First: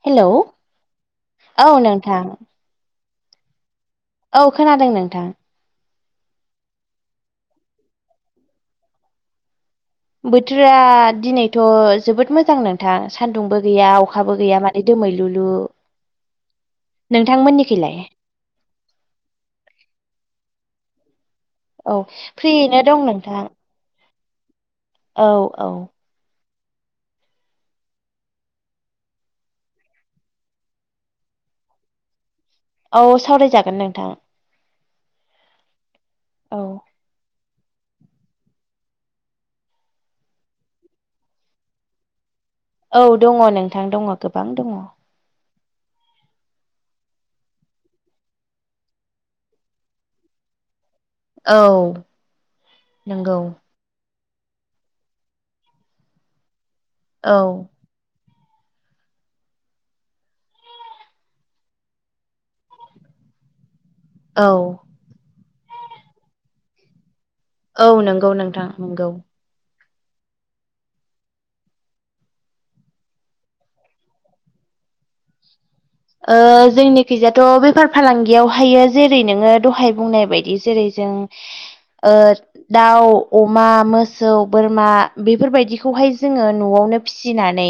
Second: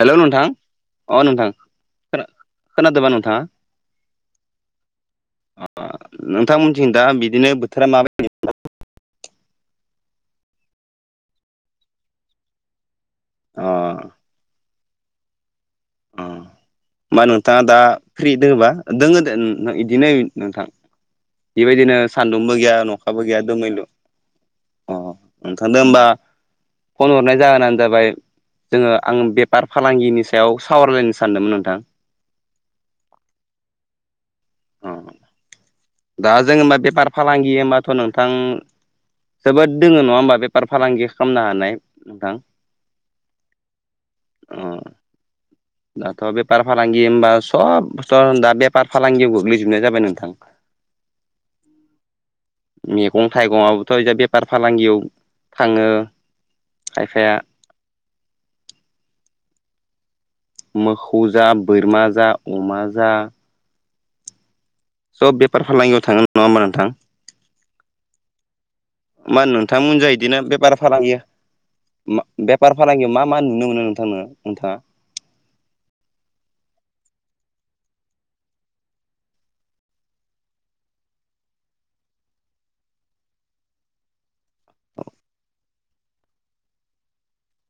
हेल' hello नोंथां अ नोंथां औ नोंथां खोना-खोनादोंबा नोंथाङा? औ खोनादों नोंथां [unintelligible] नोंथांमोनथिं दा बिदिनो बोथोरा माबायदि? बोथोरा दिनैथ' जोबोद मोजां नोंथां सान्दुंबो अ गैया अखाबो गैया मा [unintelligible] दोमैलुलु अ मा नोंथाङा दा नोंथांमोननिखैलाय फ्रि दोङोबा दोङो दे [unintelligible] इदिनो नोंथां। बेबायदिनो औ सान्दुंबो गैया फ्रियैनो दं नखाबो गैया नोंथां दोमैलु अ औ औ नोंथांदो होमबा फन हरनाय जाहोनानो जाबाय जोङो आं बेफार फालांगिनि सायाव सावरायलायनो सानदोंमोन नोंथां। औ सावरायजागोन नोंथां अ दा औ जोंबा बेफार फालांगि हबाथ' नोंथां जोबोद दोङो नङा होमबा बेफार फालांगि खामनो हानाय नोंथां? औ दङ' नोंथां दङ' गोबां अ दङ' दाथ' बेफार फालांगि होमबा सब बस्थ' दा बेफार फालांगियाव गोग्लैजोबनाय जाबाय नोंथां। औ मेगं नंगौ थाइगंङाबोथ' एजाय बे बार फालांगियाव थाङो खायफाया औ मोखौ जा बोरमा जा अमा जा - औ सब बेफार फालांगियाव थाङो नङा होमबा नोंथां। औ नोंगौ नोंथां नोंगौ मा होन नोंथांमोनजों बिदिनो बे बारा फालांगिया मा बेफार फालांगियाव मा मा नुनो मोनो नोंथांनो नोंथाङा। ओ जोंनिखिजाथ' बेफार फालांगियावहायो जेरै नोङो दहाय बुंनाय बायदि जेरै जों ओ दाउ अमा मोसौ बोरमा बेफोरबायदिखौहाय जोङो न'आवनो फिसिनानै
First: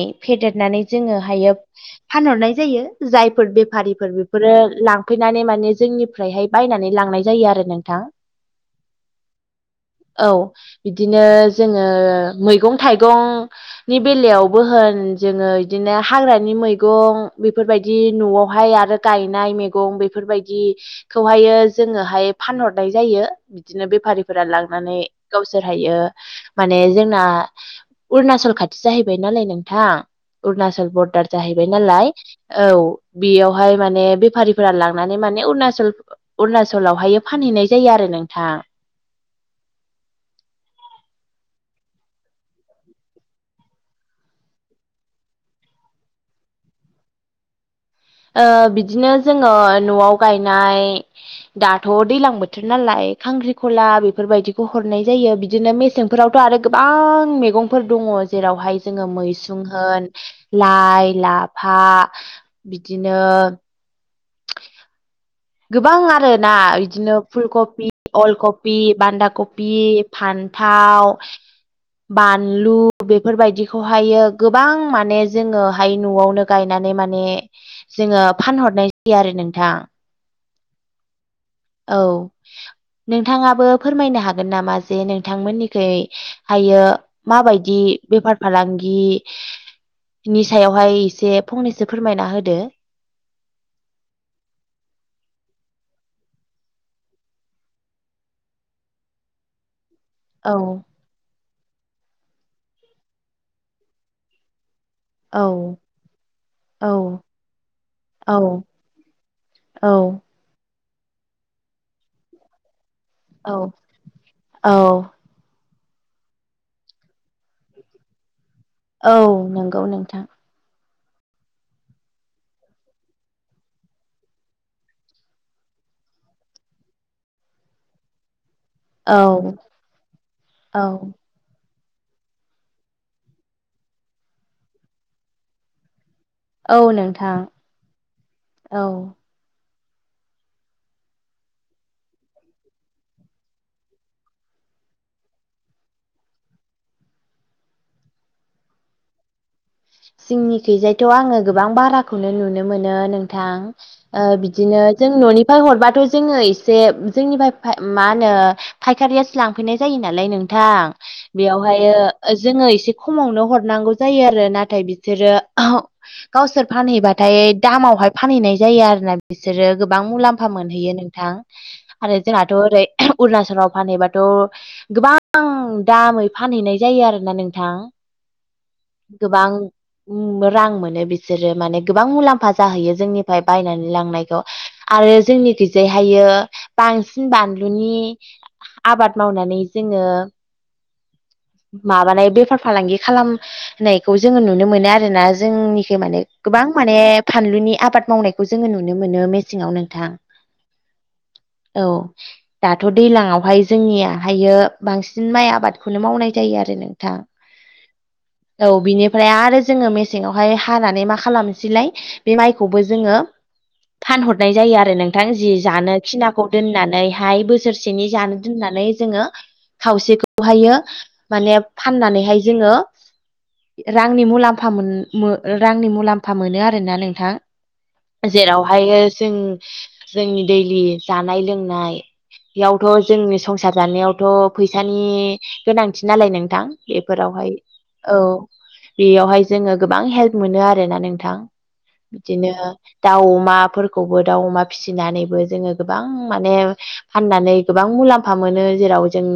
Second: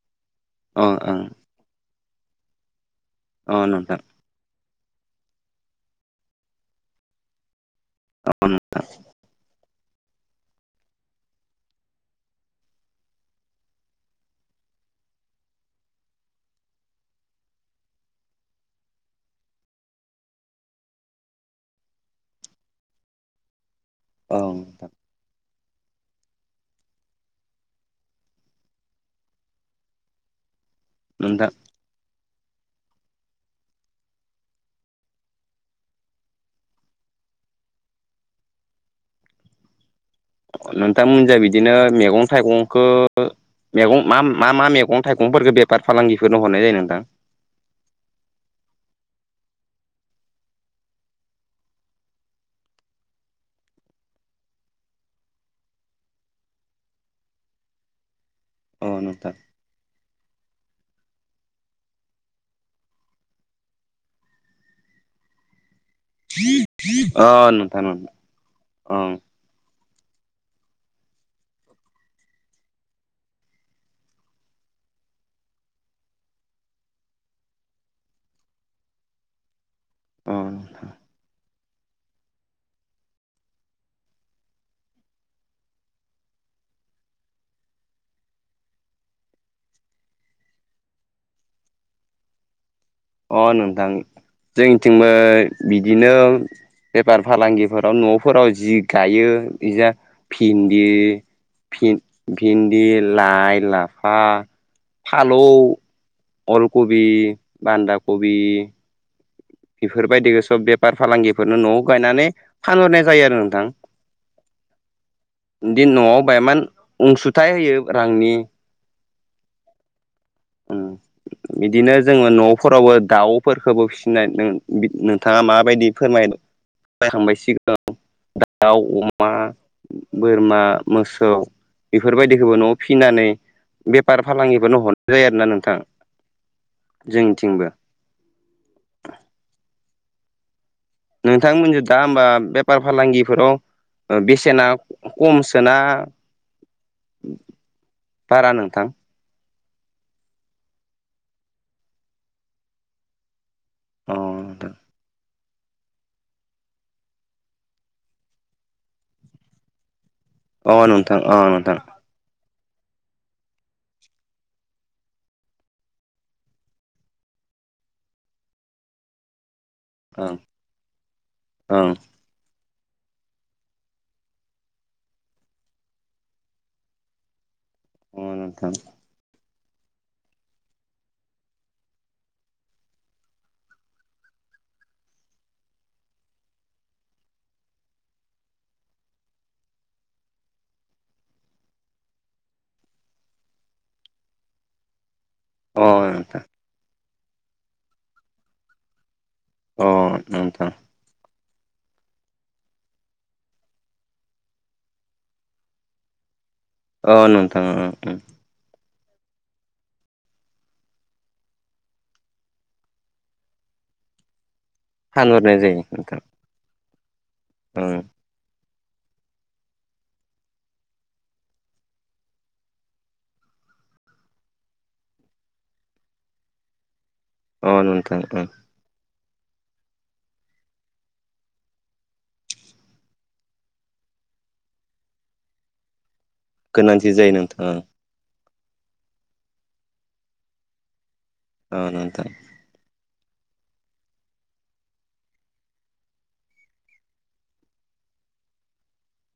अ फेदेरनानै ओं जोङो हायो फानहरनाय जायो जायफोर अ नोंथां बेफारिफोर फोरो लांफैनानै माने जोंनिफ्रायहाय बायनानै लांनाय जायो आरो नोंथां। [inaudible] औ इदिनो जोङो मैगं थाइगं नि बेलायावबो होन जोङो बिदिनो हाग्रानि मैगं बे फोरबायदि न'आवहाय आरो गायनाय मेगं बेफोरबायदि खौहायो जोङोहाय फानहरनाय जायो बिदिनो औ बेफारिफोरा नोंथां लांनानै गावसोर हायो माने जोंना उरणाचल खाथि जाहैबाय नालाय नोंथां अरुणचल बरदार नोंथां जाहैबाय नालाय औ बेयावहाय माने बेफारिफोरा लांनानै माने अरुणाचल अरुणाचलावहाय फानहैनाय जायो आरो नोंथां। नोंथांमोनजाय बिदिनो मेगं थाइगंखौ मेगं मा मा मा मेगं थाइगंफोरखौ बेफार फालांगिफोरनो हरनाय जायो नोंथां? ओ बिदिनो जोङो न'आव गायनाय दाथ' दैलां बोथोर नालाय खांख्रिखला बेफोरबायदिखौ हरनाय जायो बिदिनो मेस सें फोरावथ' आरो गोबां मेगंफोर दङ' जेरावहाय अ जोङो नोंथां मैसुं होन लाइ लाफा बिदिनो गोबां आरोना इदिनो अ फुलकपि नोंथां अल कपि ओं बान्दा कपि फान्थाव बानलु बेफोरबायदिखौहायो गोबां माने जोङोहाय न'आवनो गायनानै माने जोङो फानहरनाय जायो आरो नोंथां अ नोंथां औ नोंथाङाबो फोरमायनो हागोन नामा जे नोंथांमोननिखै। हायो माबायदि बेफार फालांगि। नि सायावहाय एसे फंनैसो फोरमायना होदो। अ नोंथां जोंनिथिंबो बिदिनो। बेफार फालांगिफोराव नफोराव जि गायो इजा औ फिन्दि फि फिन्दि लाइ लाफा। औ फालौ अल औ कबि बान्दा औ कबि। औ बेफोरबायदि सब बेफार फालांगिफोरनो नआव गायनानै। फानहरनाय जायो आरो औ नोंथां। औ बिदि नआव बाहायमान अनसुथायाइ होयो रांनि। औ नंगौ नोंथां। उम बिदिनो जोङो नफोरावबो दाउफोरफोरखौबो फिसिनाय। [unintelligible] नोंथाङा माबायदि फोरमाय [unintelligible] दाउ औ अमा बोरमा औ मोसौ। बेफोरबायदिखौबो नआव फिनानै बेफार फालांगिफोरनो हरनाय जायो आरोना नोंथां। औ नोंथां जोंनिथिंबो औ नोंथांमोनजों दा होमबा बेफार फालांगिफोराव। बेसेना खमसोना? बारा नोंथां। सिंनिखैजायथ आङो गोबां बाराखौनो नुनो मोनो नोंथां। अ ओ नोंथां बिदिनो जों ननिफाय हरबाथ जोङो एसे उ जोंनिफाय मा होनो। फाइखारियासो लांफैनाय जायो नालाय अ नोंथां अ नोंथां बेयावहायो। ओ जोङो एसे खमावनो हरनांगौ जायो आरो ना। थाय बिसोरो आह गावसोर फानहैबाथाय दामावहाय फानहैनाय जायो आरोना। बिसोरो गोबां ओं मुलाम्फा मोनहैयो नोंथां ओं आरो। जोंनाथ ओरै अरुणाचलाव फानहैबाथ। गोबां दामै फानहैनाय जायो आरोना नोंथां। [unintelligible] नोंथां गोबां रां मोनो बिसोरो माने गोबां मुलाम्फा जाहैयो जोंनिफ्राय बायनानै लांनायखौ। आरो जोंनि खैजायहायो बांसिन बानलुनि आबाद मावनानै जोङो। माबानाय बेफार फालांगि खालाम होननायखौ जोङो नुनो मोनो आरोना अ जोंनिखि माने नोंथां गोबां माने। फानलुनि आबाद मावनायखौ जोङो नुनो मोनो मेसेङाव नोंथां। अ नोंथां औ दाथ दैलांवहाय जोंनियाहायो बांसिन माइ आबादखौनो मावनाय। जायो आरो नोंथाङा। ओ ओ ओ औ बिनिफ्राय आरो जोङो मेसेङावहाय हानानै मा खालामनोसैलाय। बे माइखौबो जोङो। फानहरनाय जायो आरो नोंथां जि फानहरनाय जायो जानो नोंथां खिनाखौ दोननानैहाय बस ओं बोसोरसेनि जानो दोननानै जोङो। खावसेखौहायो माने फाननानैहाय जोङो। इ रांनि मुलामफा मोन मो ओ रांनि मुलाम्फा मोनो आरोना नोंथां। अ नोंथांं ओं बेहाय जों जोंनि दैलि जानाय लोंनाय बेयावथ जोंनि संसार जानायावथ फैसानि गोनांथि नालाय नों थां गोनांथि जायो बेफोरावहाय। नोंथां ओं औ बेयावहाय जोङो गोबां हेल्प मोनो आरोना नोंथां। अ नोंथां बिदिनो दाउ अमाफोरखौबो दाउ अमा फिसिनानैबो जोङो गोबां माने फाननानै गोबां मुलाम्फा मोनो जेराव जों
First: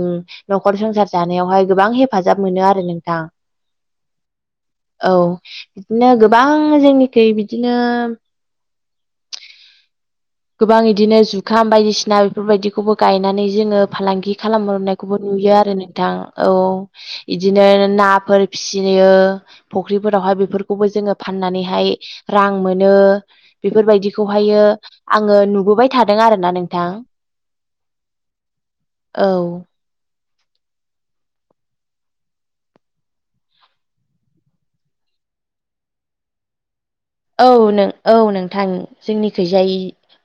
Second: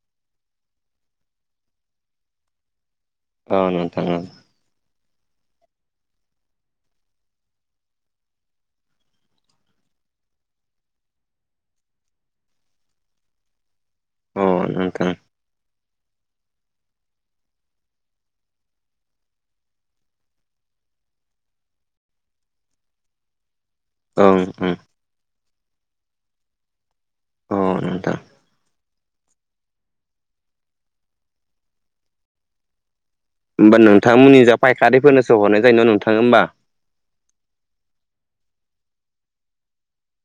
नखर संसार जानायावहाय गोबां हेफाजाब मोनो आरो नोंथां औ नोंथां ओ औ बिदिनो गोबां जोंनिखि बिदिनो गोबां बिदिनो जुखाम बायदिसिना बेफोरबायदिखौबो गायनानै जोङो फालांगि ओं अ नोंथां खालामनायखौबो नुयो आरो नोंथां औ। इदिनो नाफोर फिसियो। फुख्रिफोरावहाय बेफोरखौबो जोङो फाननानैहाय रां मोनो ओं बेफोरबायदिखौहायो ओं आङो नुबोबाय थादों आर ना नोंथां औ नोंथां औ होमबा नोंथांमोननि जा फायखारिफोरनोसो हरनाय जायो ना नोंथाङो होमबा औ नों-औ नोंथां जोंनि खैजाय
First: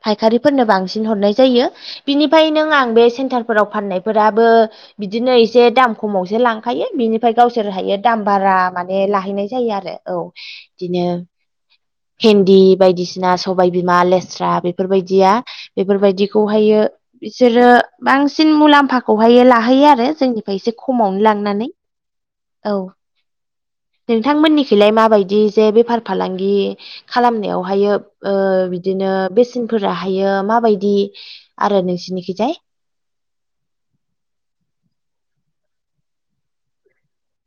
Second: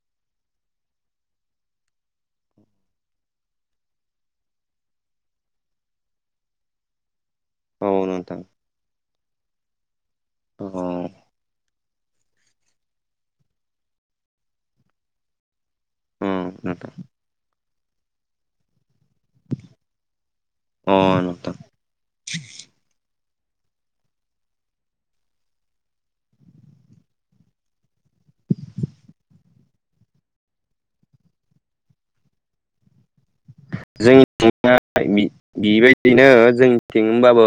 फायखारिफोरनो बांसिन हरनाय जायो। बिनिफ्राय नों आं बे सेन्टारफोराव फाननायफोराबो बिदिनो एसे दाम खमावसो लांखायो बिनिफ्राय ओमफफ्राय गावसोर औ हायो दाम नोंथां बारा माने लाहैनाय जायो आरो औ अ बिदिनो हेन्दि बायदिसिना सबायाइ बिमा लेस्रा बेफोरबायदिया अ बेफोरबायदिखौहायो नोंथां बिसोरो बांसिन मुलाम्फा खौहायो लाहैयो आरो जोंनिफ्राय एसे अ खमावनो नोंथां लांनानै। औ नोंथांमोननिखिलाय माबायदि जे बेफार फालांगि बे खालामनायावहायो ओ बिदिनो बेसेनफोराहायो माबायदि आरो नोंसिनिखिजाय? जोंनि [unintelligible] बिबायदिनो जोंनिथिं होनबाबो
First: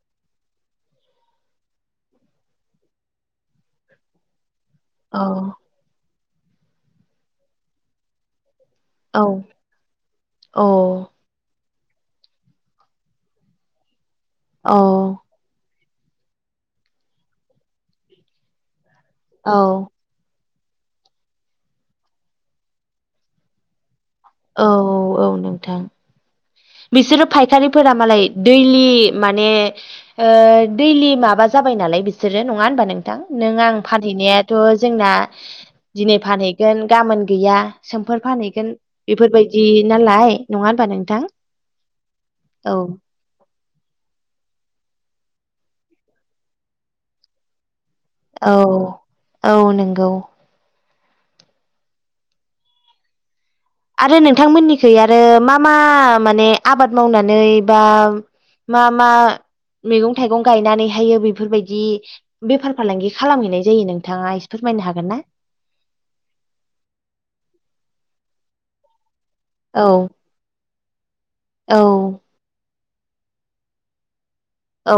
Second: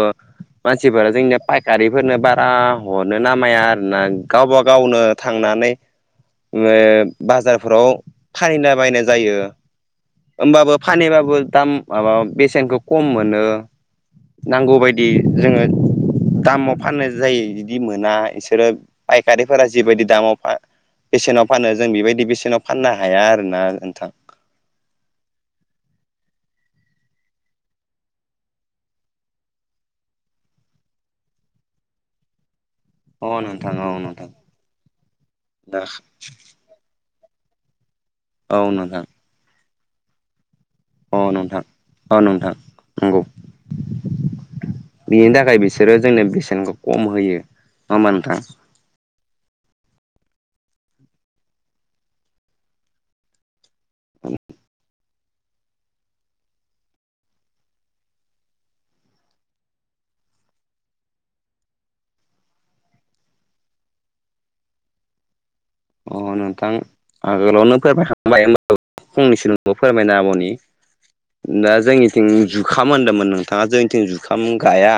मानसिफोरा जोंनिया फायखारिफोरनो बारा हरनो नामाया आरोना गावबा गावनो औ थांनानै ओ बाजारफोराव फानलिला बायनाय औ जायो औ होमबाबो बो दाम माबा बेसेनखौ खम मोनो नांगौ औ बायदि जोङो दामाव फाननाय जायो बिदि मोना इसोरो औ फायखारिफोरा जिबायदि दामाव बेसेनाव फानो जों बेबायदि बेसेनाव फाननो हाया आरोना नोंथां। औ औ नोंथां। बिसोरो फायखारिफोरा मालाय दैलि माने ओ दैलि माबा जाबाय नालाय बिसोरो नङा होनबा नों थां अ नों नोंथां आं औ नोंथां फानहैनायाथ' जोंना दिनै फानहैगोन गाबोन गैया। सोमफोरोर फानहैगोन बेफोरबायदि नालाय नङा होनबा नों अ नोंथां औ नोंथां नंगौ बिनि थाखाय बिसोरो जोंनो बेसेनखौ खम होयो। नङा होमबा नोंथां औ औ नंगौ आरो नोंथांमोननिखै आरो आरो मा मा माने आबाद मावनानै बा मा मा मैगं थाइगं गायनानैहायो बेफोरबायदि बेफार फालांगि खालामहैनाय जायो नोंथाङा एसे फोरमायनो हागोन ना? अ नोंथां आगोलावनो फबायखांबाय हब फंनैसो बे औ फोरमायना आब'नि दा औ जोंनिथिं जु खाम होनदोंमोन नोंथाङा जोंनिथिं जुखाम गाया औ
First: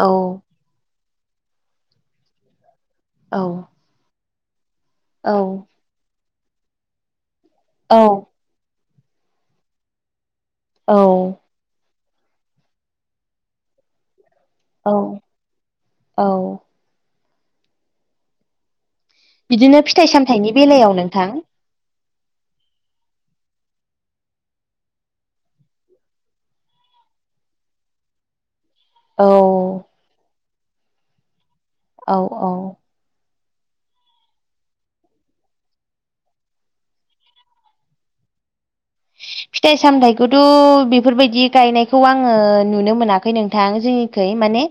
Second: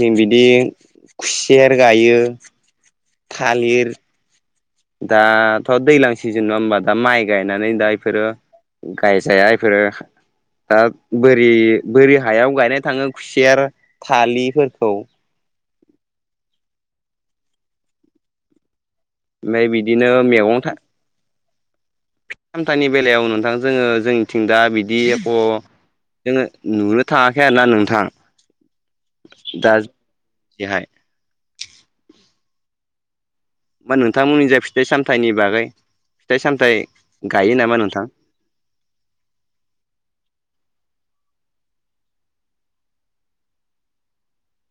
औ बिदि खुसेर गायो औ थालिर औ दाथ' दैज्लां सिजोन नङा हबा दा माइ गायनानै दा औ इफोरो गायजाया इफोरो दा औ बोरि बोरि हायाव गायनाय थाङो खुसेर थालिफो औ औ ओमफ्राय बिदिनो फिथाइ सामथाइनि मैगं बेलायाव नोंथां सामथानि बेलायाव नोंथां जोङो जोंनिथिं दा बिदि जोङो नुनो थाङाखै आरोोना नोंथां औ दा बेहाय औ औ मा नोंथांमोननि जा फिथाइ सामथाइनि बागै फिथाइ सामथायाइ गायो नामा नोंथां फिथाइ सामथायाइखौथ' बेफोरबायदि गायनायखौ आङो नुनो मोनाखै नोंथां जोंनि ै माने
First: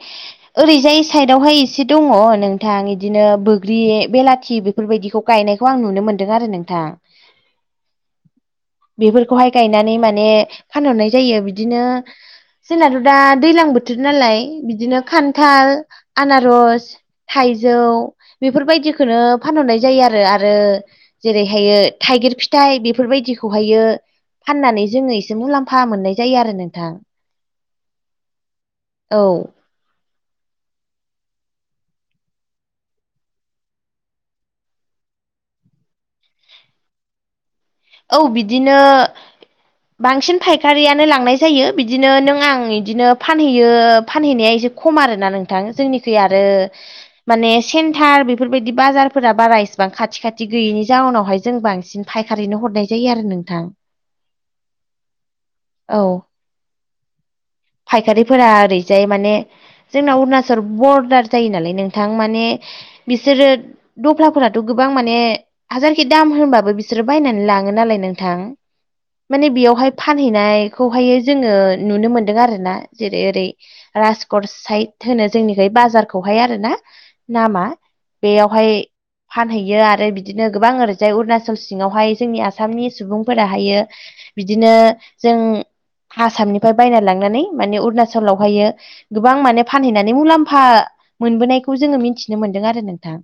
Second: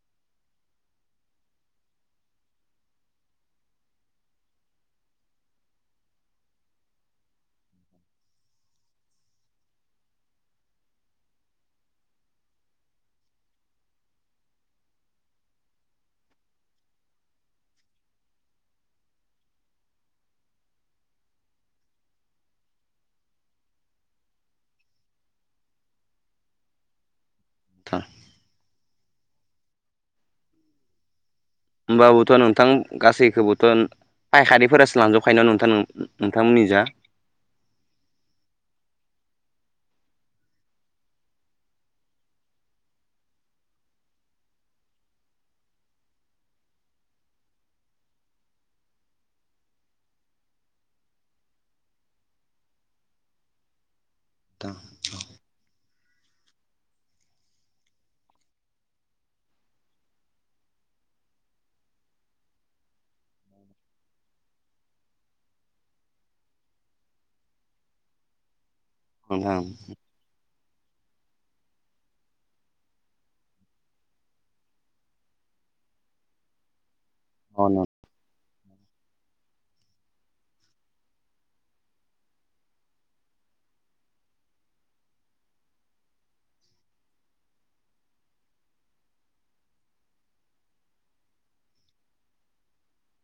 ओरैजाय साइदावहाय एसे दङ नोंथां इदिनो बग्रि बेलाथि बे बेफोरबायदिखौ गायनायखौ आं नुनो मोनदों आरो नोंथां [inaudible] बेफोरखौहाय गायनानै माने फानहरनाय जायो बिदिनो जोंनाथ' दा दैज्लां बोथोर नालाय बिदिनो खान्थाल आनारस थाइजौ बेफोरबायदिखौनो फानहरनाय जायो आरो आरो जेरैहायो थाइगिर फिथाइ बेफोरबायदिखौहायो फाननानै जोङो एसे मुलाम्फा मोननाय जायो आरो नोंथां। नोंथां औ होमबाबोथ' नोंथां गासैखौबोथ' फायखारिफोरासो लांजोबखायो ना नोंथां नोंथांमोननि जा? औ बिदिनो बांसिन फायखारियानो लांनाय जायो बिदिनो नों आं बिदिनो फानहैयो फानहैनाया एसे खम आरोना नोंथां जोंनिखै आरो माने सेन्टार बेफोरबायदि बाजारफोरा बारा इसिबां खाथि खाथि गैयिनि जाउनावहाय जों बांसिन फायखारिनो हरनाय जायो आरो नोंथां। दा [inaudible] औ फायखारिफोरा ओरैजाय माने जोंना अरुणाचल बरदार जायो नालाय नोंथां माने बिसोरो दफ्लाफोराथ' गोबां माने हाजारखि दाम होनबाबो बिसोरो बायनानै लाङो नालाय नोंथां। माने नोंथां बेयावहाय फानहैनायखौहाय जोङो नुनो मोनदों आरो। जेरै ओरै राजकट साइद होनो जोंनिखै बाजारखौहाय आरो ना। नामा अ बेयावहाय फानहैयो आरो बिदिनो गोबां ओरैजाय अरुणाचल सिङावहाय जोंनि आसामनि सुबुंफोराहायो बिदिनो जों आसामनिफ्राय बायना लांनानै माने अरुणचलावहायो गोबां माने फानहैनानै मुलाम्फा मोनबोनायखौ जोङो मिथिनो मोनदों आरो नोंथां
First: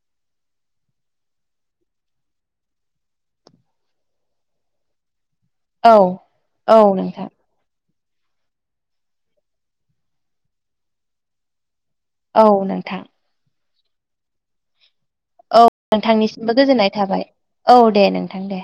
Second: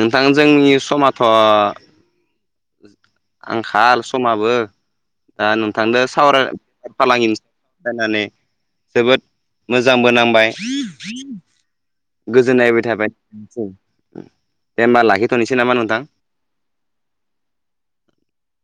नोंथां जोंनि समाथ' आंखाल समाबो दा औ नोंथांनो सावराय औ बि नोंथां फालांगिनोस ायनानै जोबोद मोजांबो नांबाय औ गोजोननायबाय नोंथां थाबायस दे होमबा लाखि औ नोंथांनिसिमबो गोजोननाय थाबाय औ दे नोंथां दे।